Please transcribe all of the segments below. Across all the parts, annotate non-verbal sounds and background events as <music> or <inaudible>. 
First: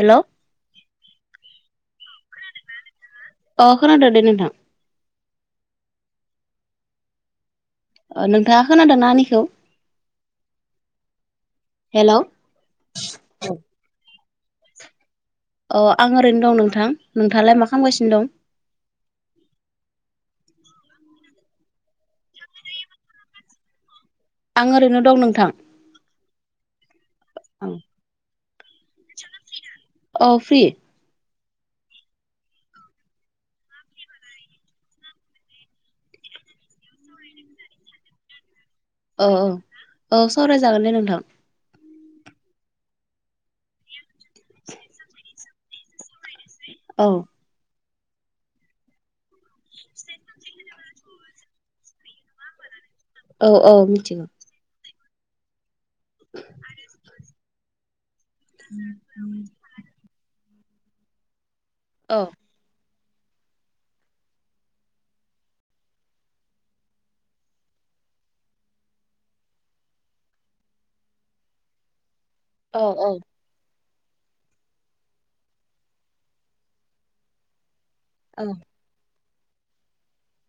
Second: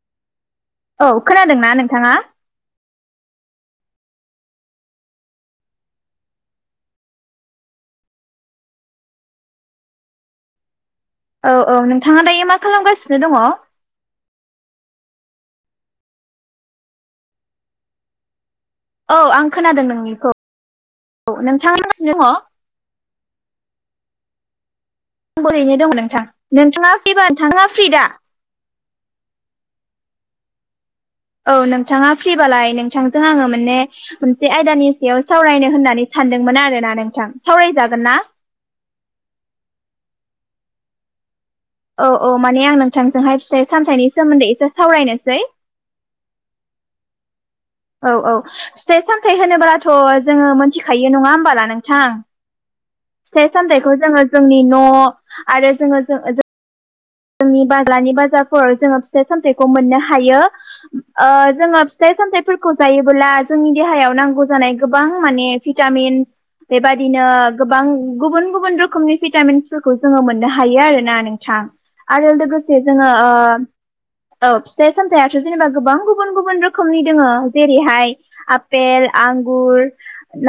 हेल'। औ खोनादोंना नोंथाङा। खोनादो ना नोंथाङा अ खोनादो दे नोंथां। ओ नोंथाङा खोनादोंना आंनिखौ। औ औ हेलौ नोंथाङा दायो मा खालामगासिनो दङो। अ आं ओरैनो दं नोंथां नोंथाङालाय मा खामगासिनो दं। औ आं खोनादों नोंनिखौ औ नोंथाङा मा खामगासिनो दङ। आं ओरैनो दं नों आंबो ओरैनो दं नोंथां नोंथाङा फ्रिबा नोंथाङा फ्रि दा। औ फ्रि। औ नोंथाङा फ्रिबालाय नोंथांजों आङो माने। मोनसे आयदानि सायाव सावरायनो होननानै सानदोंमोन आरोना नोंथां सावरायजागोन ना। औ औ औ सावरायजागोन दे नोंथां। औ औ माने आं नोंथांजोंहाय फिथाइ सामथाइनि सोमोन्दै एसे सावरायनोसै। औ। औ औ फिथाइ सामथाय होनोब्लाथ जोङो मोनथिखायो नङा होमबाला नों थां फिथाइ औ औ सामथाइखौ मिथिगौ जोङो जोंनि न' आरो जोङो जों जोङो। आरो जोङो। जोंनि बाज्लानि बाजारफोराव जोङो फिथाइ सामथाइखौ मोननो हायो ओ जोङो। फिथाइ औ सामथाइफोरखौ जायोबोला जोंनि देहायाव नांगौ जानाय गोबां माने भिटामिन्स। बेबादिनो गोबां गुबुन गुबुन रोखोमनि भिटामिन्सफोरखौ जोङो मोननो हायो आरोना नोंथां। आरो लोगोसे औ जोङो औ ओ। औ फिथाइ सामथायाइथ' जेनेबा गोबां गुबुन गुबुन रोखोमनि दोङोजेरैहाय औ आ‌ आपेल आंगुर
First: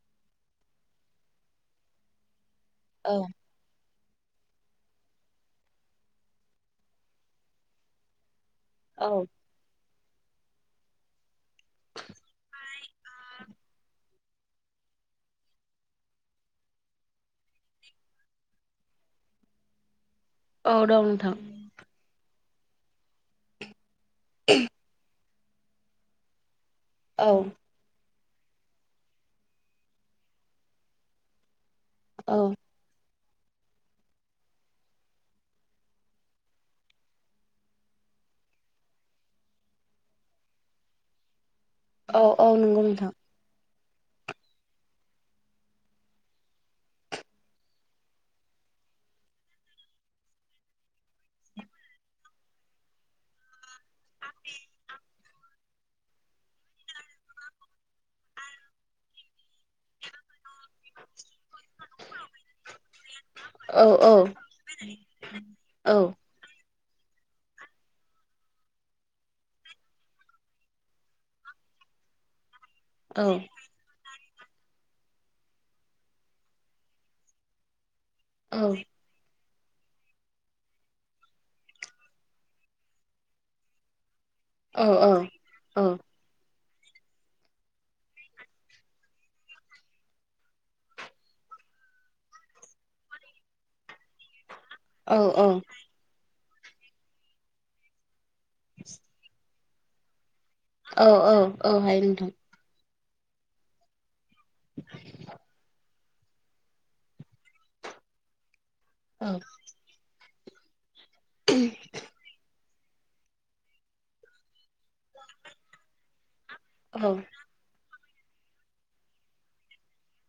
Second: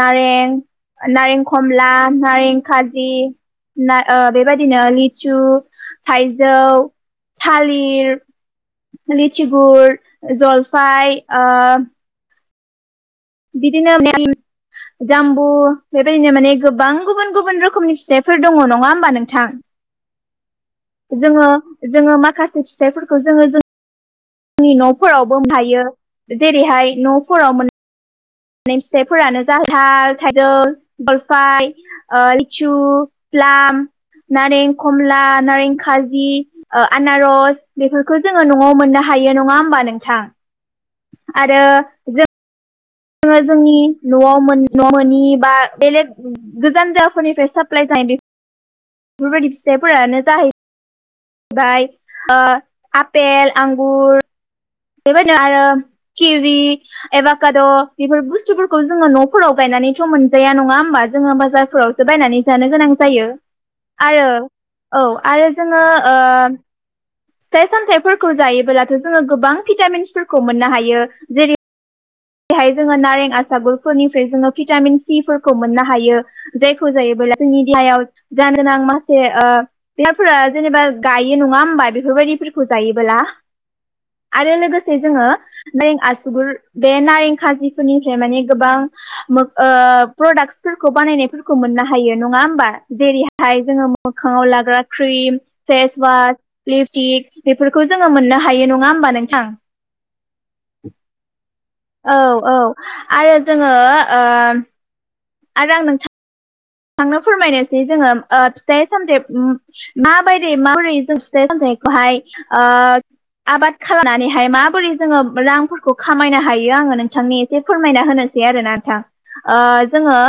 नारें नारें खमला नारें खाजि औ ना ओ बेबायाददिनो लिसु थाइजौ थालिर औ लिसि गुर जलफाय ओ <unintelligible> बिदिनो <unintelligible> जाम्बु बेबायदिनो माने गोबां गुबुन गुबुन रोखोमनि फिथाइफोर दङ नङा होमबा नोंथां। औ दं नोंथां जोङो जोङो माखासे फिथाइफोरखौ जोङो जों जोंनि न'फोरावबो मोन हायो जेरैहाय औ न'फोराव मोन मोननाय फिथाइफोरानो खानथाल थाइजौ जलफाय औ लिचु प्लाम नारें कमला नारें खाजि ओ आनारस बेफोरखौ जोङो न'आव मोननो हायो नङा होमबा नोंथां। आरो औ औ नंगौ नोंथां। जोङो जोंनि न'आव न' मोननि बा बेलेग गोजान जागाफोरनिफ्राय साप्लाय जानाय बे बेफोरबायदि फिथाइफोरानो जाहै आमलाइ आपेल आंगुर आपे बेबायदिनो आरो किवि एबा खाद' बेफोर बुस्थुफोरखौ जोङो न' फोराव गायनानैथ' मोनजाया नङा होमबा जोङो बाजारफोरावसो बायनानै जानो गोनां जायो औ औ आरो औ आरो जोङो औ ओ फिथाइ सामथाइफोरखौ जायोबोब्लाथ' जोङो गोबां भिटामिन्सफोरखौ मोननो हायो जेरै बेहाय जोङो औ नारें आसार फोरनिफ्राय जोङो भिटामिन सिफोरखौ मोननो हायो जायखौ जायो जोंनि देहायाव औ जानो नां मास ए ओ बिरफोरा जेनेबा गायो नङा होमबा बेफोरबायदिफोरखौ जायोबोला आरो लोगोसे औ औ जोङो नै आसुगुर बे नारें खाजिफोरनिफ्राय माने गोबां ओ प्रडाक्सफोरखौ बानायनायफोरखौ मोननो हायो नङा होमबा जेरै नाथाय जोङो मोखाङाव लाग्रा औ क्रिम फेसवास लिपस्टिक बेफोरखौ जोङो मोननो हायो नङा होमबा नोंथां औ औ हायो औ नोंथां औ आरो जोङो ओ आरो आं नोंथां थांनो फोरमायनोसै जोङो ओ फिथाइ सामथे औ ओ माबादियै माबोरै जों फिथाइ सामथाइखौहाय ओ आबाद खालामनानैहाय माबोरै जोङो रां खौ खामायनो हायो आङो औ नोंथांनि एसे फोरमायना होनोसै आरोना नोंथां ओ जोङो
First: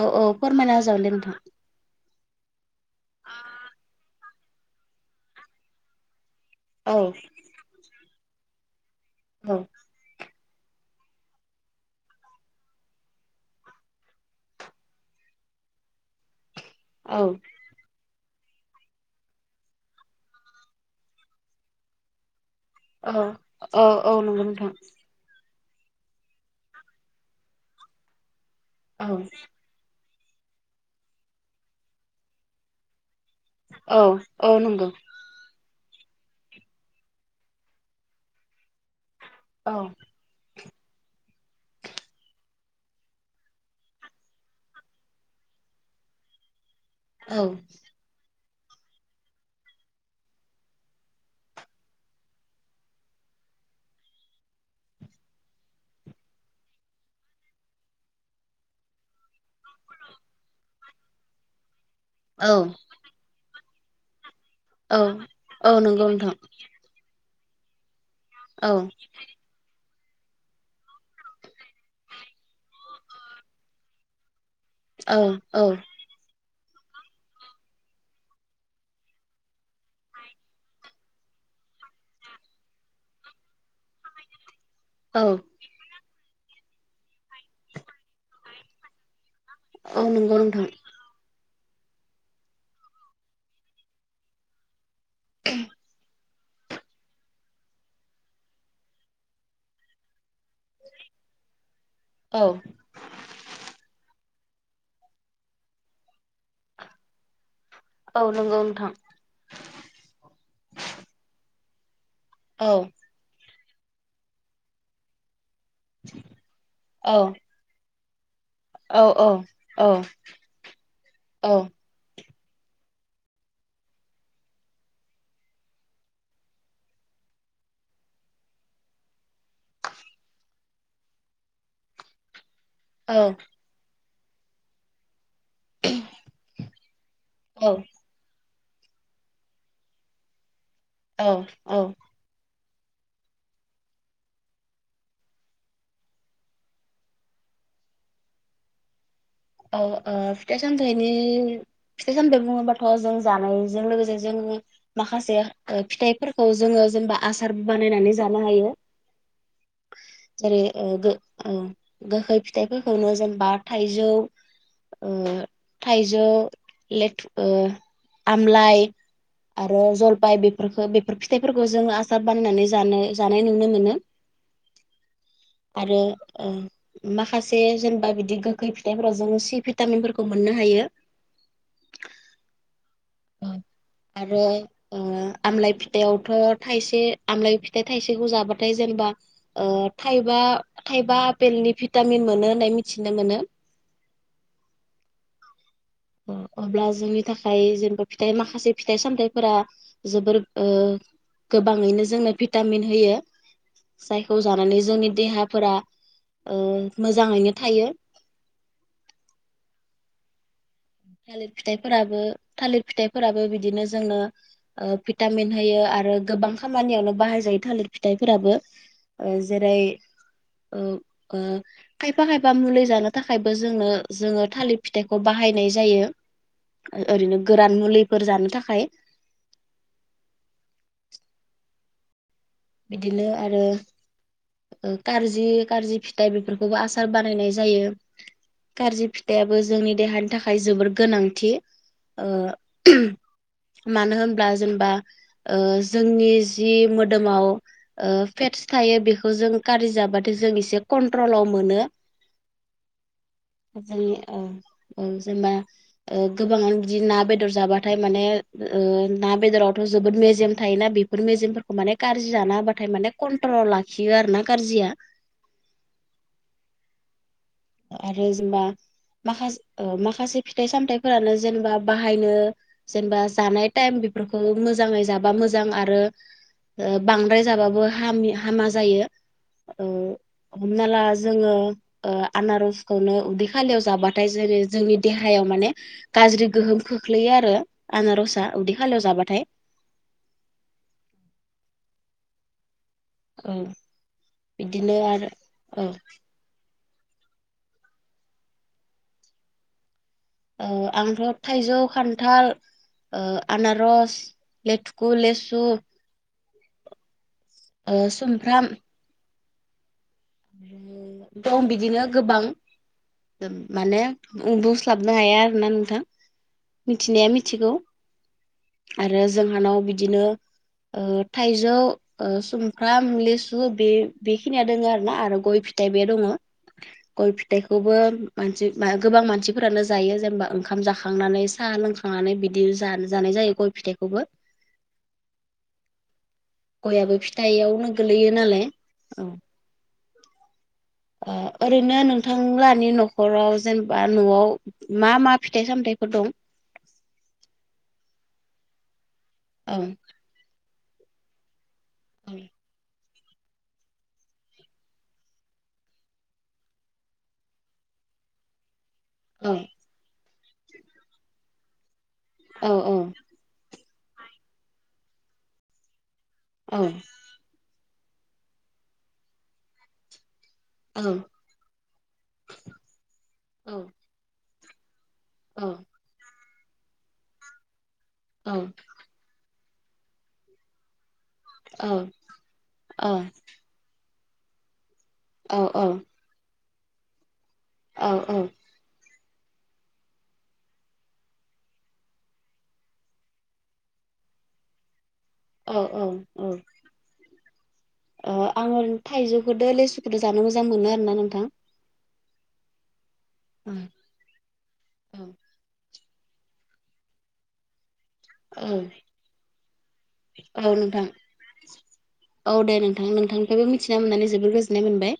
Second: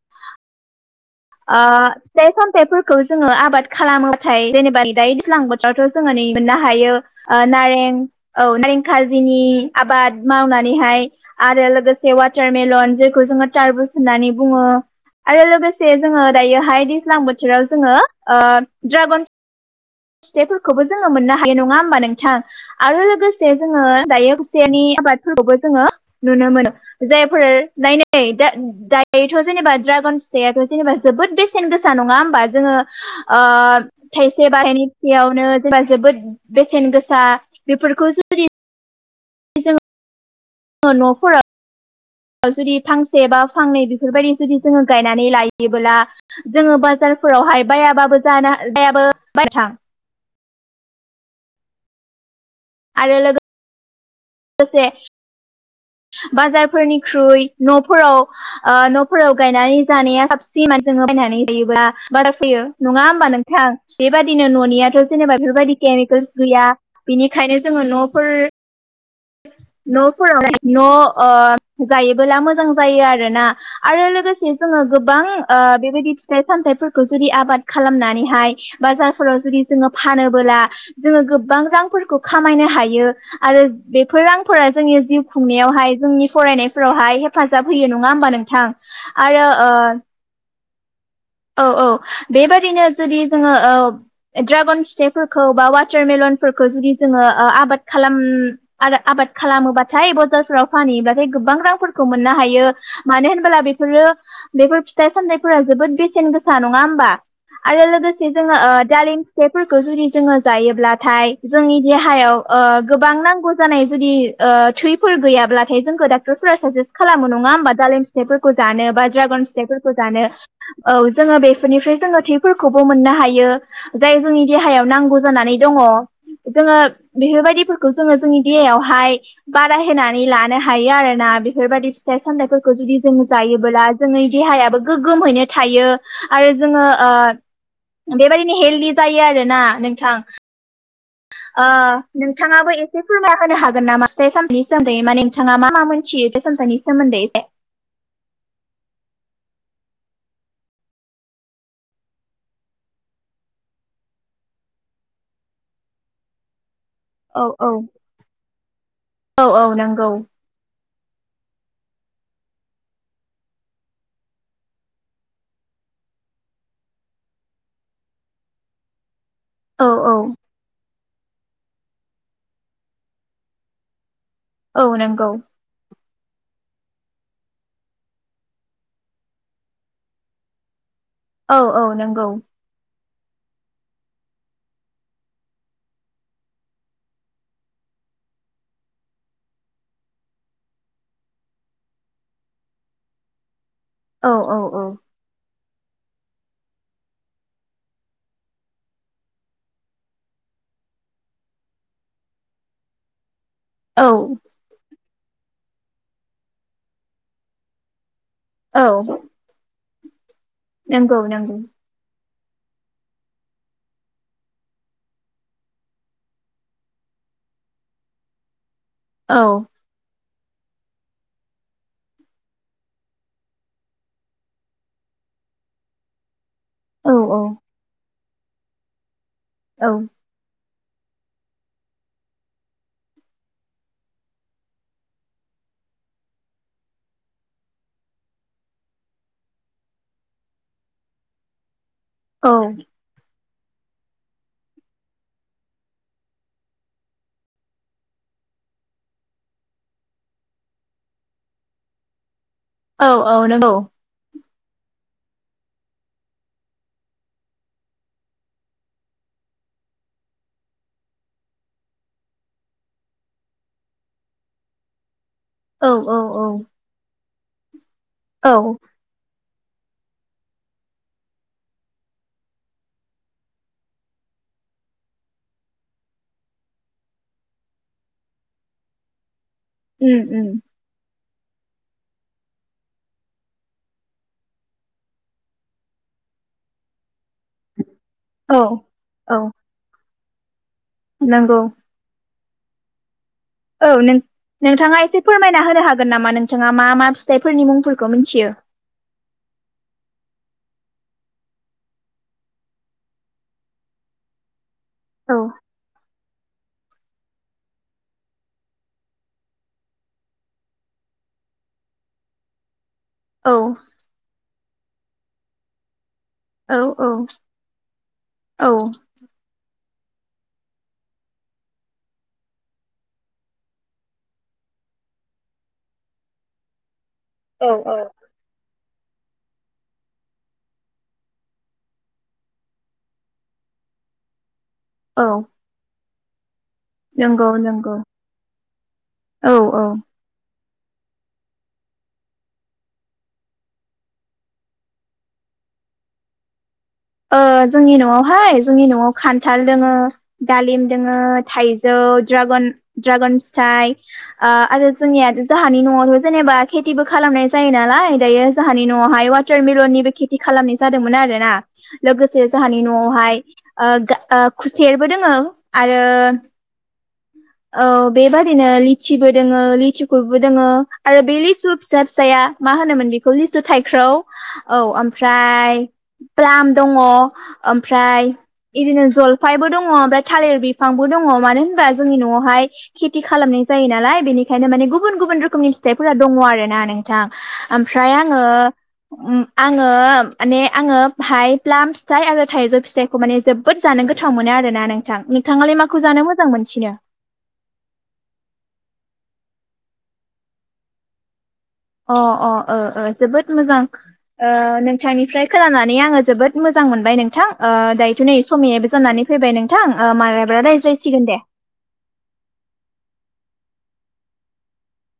औ औ फोरमायना होजागोनदे नोंथां ओ फिथाइ सामथायाइफोरखौ जोङो आबाद खालामोथाय जेनेबा दायो दैजलां दाथ' जोङो नै मोननो हायो औ नारें औ नारें खाजिनि औ आबाद मावनानैहाय आरो लोगोसे वाटारमेलन जेखौ जोङो टारबुस होननानै बुङो आरो लोगोसे जोङो दायोहाय औ दैज्लां बोथोराव जोङो ओ ड्रागन फिथाइफोरखौबो जोङो मोननो हायो नङा होमबा नोंथां आरो औ लोगोसे औ जोङो औ दायो नंगौ नोंथां खुसेरनि आबाद बो जोङो नुनो मोनो जायफोर नायनाय दा औ दायोथ' जेनेबा द्रागन फिथाइयाथ' जेनेबा जोबोद बेसेन गोसा नङा होमबा जोङो ओ औ थाइसे औ नंगौ बाहायनि यावनो जेनेबा जोबोद बेसेन गोसा बेफोरखौ जुदि औ न'खर <unintelligible> जुदि फांसे बा फांनै बेफोरबायदि जुदि जोङो गायनानै लायोब्ला जोङो बाज औ फोरावहाय बायाबाबो जानो बायाबो बाय नोंथां आरो दसे बाजारफोरनिख्रुइ न'फोराव न'फोराव गायनानै जानाया साबसिनमान जों बायनानै जायोब्ला बारा औ फैयो नङा होमबा नोंथां बेबायदिनो औ न'नियाथ' जेनेबा औ बेफोरबायदि नंगौ नोंथां केमिकेल्स गैया बिनिखायनो जोङो न'फोर औ न' फोरावहाय न' जायोबोला मोजां जायो आरोना आरो लोगोसे जोङो औ गोबां औ बेबायदि फिथाइ सामथाइफोरखौ जुदि आबाद खालामनानैहाय बाजारफोराव जुदि जोङो फानोबोला जोङो गोबां रांफोरखौ खामायनो हायो आरो बेफोर रांफोरा जोंनि जिउ औ खुंनायावहाय जोंनि फरायनायफोरावहाय हेफाजाब होयो नङा होमबा नोंथां आरो ओ औ नंगौ नोंथां औ औ बेबादिनो जुदि जोङो ओ ड्रागन फिथाइफोरखौ बा व टार मेलनफोरखौ जुदि जोङो आबाद आबाद खालामोबाथाय बाजारफ्राव फानहैयोबाथाय गोबां रांफोरखौ मोननो औ हायो। मानो होनबोला बेफोरो बेफोर फिथाइ सामथाइफोरा जोबोद बेसेन गोसा नङा होमबा? आरो लोगोसे औ जोङो नंगौ नोंथां दालिम फिथाइफोरखौ जुदि जोङो जायोब्लाथाय जोंनि देहायाव औ गोबां नांगौ जानाय जुदि थैफोर गैयाब्ला न जोंखौ डाक्टरफोरा साजेस्ट औ खालामो नङा होमबा दालि फिथाइफोरखौ औ जानोबा औ औ द्रागन औ औ फिथाइफोरखौ जानो औ जोङो औ औ बेफोरनिफ्राय जोङो थिब फोरखौबो मोननो हायो जाय जोंनि देहायाव नांगौ जानानै दङ। जोङो बेफोरबायदिफोरखौ जोङो जोंनि देहायावहाय बाराय होनानै लानो हायो आरोना बेफोरबायदि फिथाइ सामथाइफोरखौ जुदि जों जायोबोला। जोंनि देहायाबो गोग्गोमैनो थायो आरो जोङो बेबायदिनो हेलडि जायो आरोना नोंथां। ओ नोंथाङाबो एसे फोरमायना होनो हागोन नामा बे <unintelligible> औ ओ फिथाइ सामथाइनि फिथाइ सामथाइ बुङोबाथ' जों जानायजों लोगोसे जों माखासे फिथाइफोरखौ जोङो जेनेबा औ आसार औ बानायनानै जानो हायो। औ औ नंगौ जेरै गोखै फिथाइफोरखौनो जेनबा थाइजौ थाइजौ लेथु ओ आमलाइ आरो औ औ जलफाय बेफोरखौ बेफोर फिथाइफोरखौ जोङो आसार बानायनानै जानो जानाय नुनो मोनो। औ नंगौ। आरो ओ माखासे जेनेबा बिदि गोखै फिथाइफोराव ज जोङो सि भिटामिनफोरखौ मोननो हायो। औ औ नंगौ। <inaudible> आरो आमलाय फिथाइावथ' थाइसे आमलााय फिथाइ थाइसेखौ जाबाथाय जेनेबा थाइबा थाइबा आपेलनि भिटामिन मोनो होननाय मिथिनो मोनो। औ औ औ। अब्ला जोंनि थाखाय जेनेबा फिथाइ माखासे फिथाइ सामथायाइफोरा जोबोर ओ गोबाङैनो जोंनो भिटामिन होयो। औ जायखौ जानानै जोंनि देहाफोरा ओ मोजाङैनो थायो। औ नंगौ थालिर नंगौ फिथाइफोराबो थालिर फिथाइफोराबो बिदिनो जोंनो ओ भिटामिन होयो आरो गोबां खामानियावनो बाहाय जायो थालिर फिथाइफोराबो ओ औ जेरै ओ ओ खायफा खायफा मुलि जानो थाखायबो जोंनो जोङो थालिर फिथाइखौ बाहायनो नाय जायो औ ओरैनो गोरान मुलिफोर जानो थाखाय औ। बिदिनो आरो कारजि कारजि फिथाइ बेफोरखौबो आसार बानायनाय जायो। कारजि फिथाइआबो जोंनि देहानि थाखाय जोबोर गोनांथि। ओ औ उम मानो होनब्ला जेनेबा ओ जोंनि जि मोदोमाव ओ फेटस थायो बे खौ जों कारजि जाबाथाय जों एसे कन्ट्रलाव मोनो औ नंगौ जोंनि ओ ओ जेनबा ओ गोबाङानो बिदि ना बेदर जाबाथाय माने ओ ना बेदरावथ' जोबोद मेजेम थायोना बे बेफोर मेजेमफोरखौ माने कारजि जाना होबाथाय माने कन्ट्रलाव लाखियो आरो ना कारजिया औ औ औ। आरो औ जेनबा माखासे ओ माखासे फिथाइ- सामथाइफोरानो जेनेबा बाहायनो जेनेबा जानाय टाइम बेफोरखौ मोजाङै जाबा मोजां आरो ओ बांद्राय जाबाबो हामि हामा जायो। ओ उम उम हमना ला जोङो ओ आनारसखौनो उदै खालियाव जाबाथाय जेरै जोंनि देहायाव माने गाज्रि गोहोम खोख्लैयो आरो आनारसा औ उदै खालिआव औ जाबाथाय। नंगौ। औ बिदिनो नों-नोंथाङा एसे आरो फोरमायना औ होनो हागोन नामा नोंथाङा मा मा फिथाइफोरनि मुंफोरखौ मिथियो? ओ आंथ' थाइजौ, खान्थाल ओ आनारस लेथुखु, औ लेसु ओ सुमफ्राम दं बिदिनो गोबां औ माने <unintelligible> <unintelligible> हाया आरोना नोंथां औ औ मिथिनाया मिथिगौ। औ आरो जोंहानाव बिदिनो थाइजौ, सुमफ्राम, लेसु बे बेखिनिया दङो आरो। <unintelligible> आरो गय फिथाइ बे दङ गय औ फिथाइखौबो औ मानसि मा गोबां मानसिफोरानो जायो जेनबा ओंखाम जाखांनानै साहा लोंखांनानै बिदि जानो जानाय जायो गय फिथाइखौबो औ। गयाबो नंगौ फिथाइयावनो नंगौ गोलैयो नालाय औ। औ औ ओ ओरैनो नोंथांलानि न'खराव जेनेबा न'आव मा मा फिथाइ- सामथाइफोर दं? ओ जोंनि न'आवहाय जोंनि न'आव खान्थाल दं दोङो दालिम दोङो <unintelligible> <unintelligible> औ ड्रागन-ड्रागन फिथाइ ओ आरो जोंनिया जाहानि न'आवनो जेनेबा खेथिबो खालामनाय जायो नालाय दायो जाहानि न'आवहाय बे औ वाटारमेलननिबो खेथि खालामनाय जादोंमोन आरोना लोगोसे औ जाहानि न'आवहाय ओ ओ खुसेरबो दोङो आरो औ। औ बेबादिनो लिचिबो दोङो लिथिखुबो दोङो। औ आरो बे लिसु फिसा फिसाया मा होनोमोन बेखौ लिसु औ थाइख्राव। औ औ ओमफ्राय प्लाम दङ ओमफ्राय बिदिनो ज'लफायबो दङ ओमफ्राय थालिर बिफांबो दङ मानो होनबा जोंनि न'आवहाय औ खेथि खालामनाय जायो नालाय बेनिखायनो माने गुबुन गुबुन औ रोखोमनि फिथाइफोरा दङ आरोना नोंथां ओमफ्राय आङो औ आङो माने आङो बाहाय प्लाम फिथाइ आरो थाइजौ फिथाइ -खौ माने जोबोद जानो गोथाव मोनो आरो ना नोंथां। नोंथाङालाय माखौ जानो मोजां औ मोनसिनो? आङो थाइजौखौदो लेसुखौदो जानो मोजां मोनो आरोना नोंथां। अ अ ओ जोबोद औ मोजां। ओ औ नोंथांनिफ्राय खोनानानै आङो जोबोद मोजां मोनबाय नोंथां ओ दायो दिनै समयाबो जानानै फैबाय नोंथां माब्लाबा औ नोंथां रायज्लायसिगोन दे। औ दे नोंथां। नोंथांनिफ्रायबो मिथिना मोननानै जोबोर गोजोननाय मोनबाय।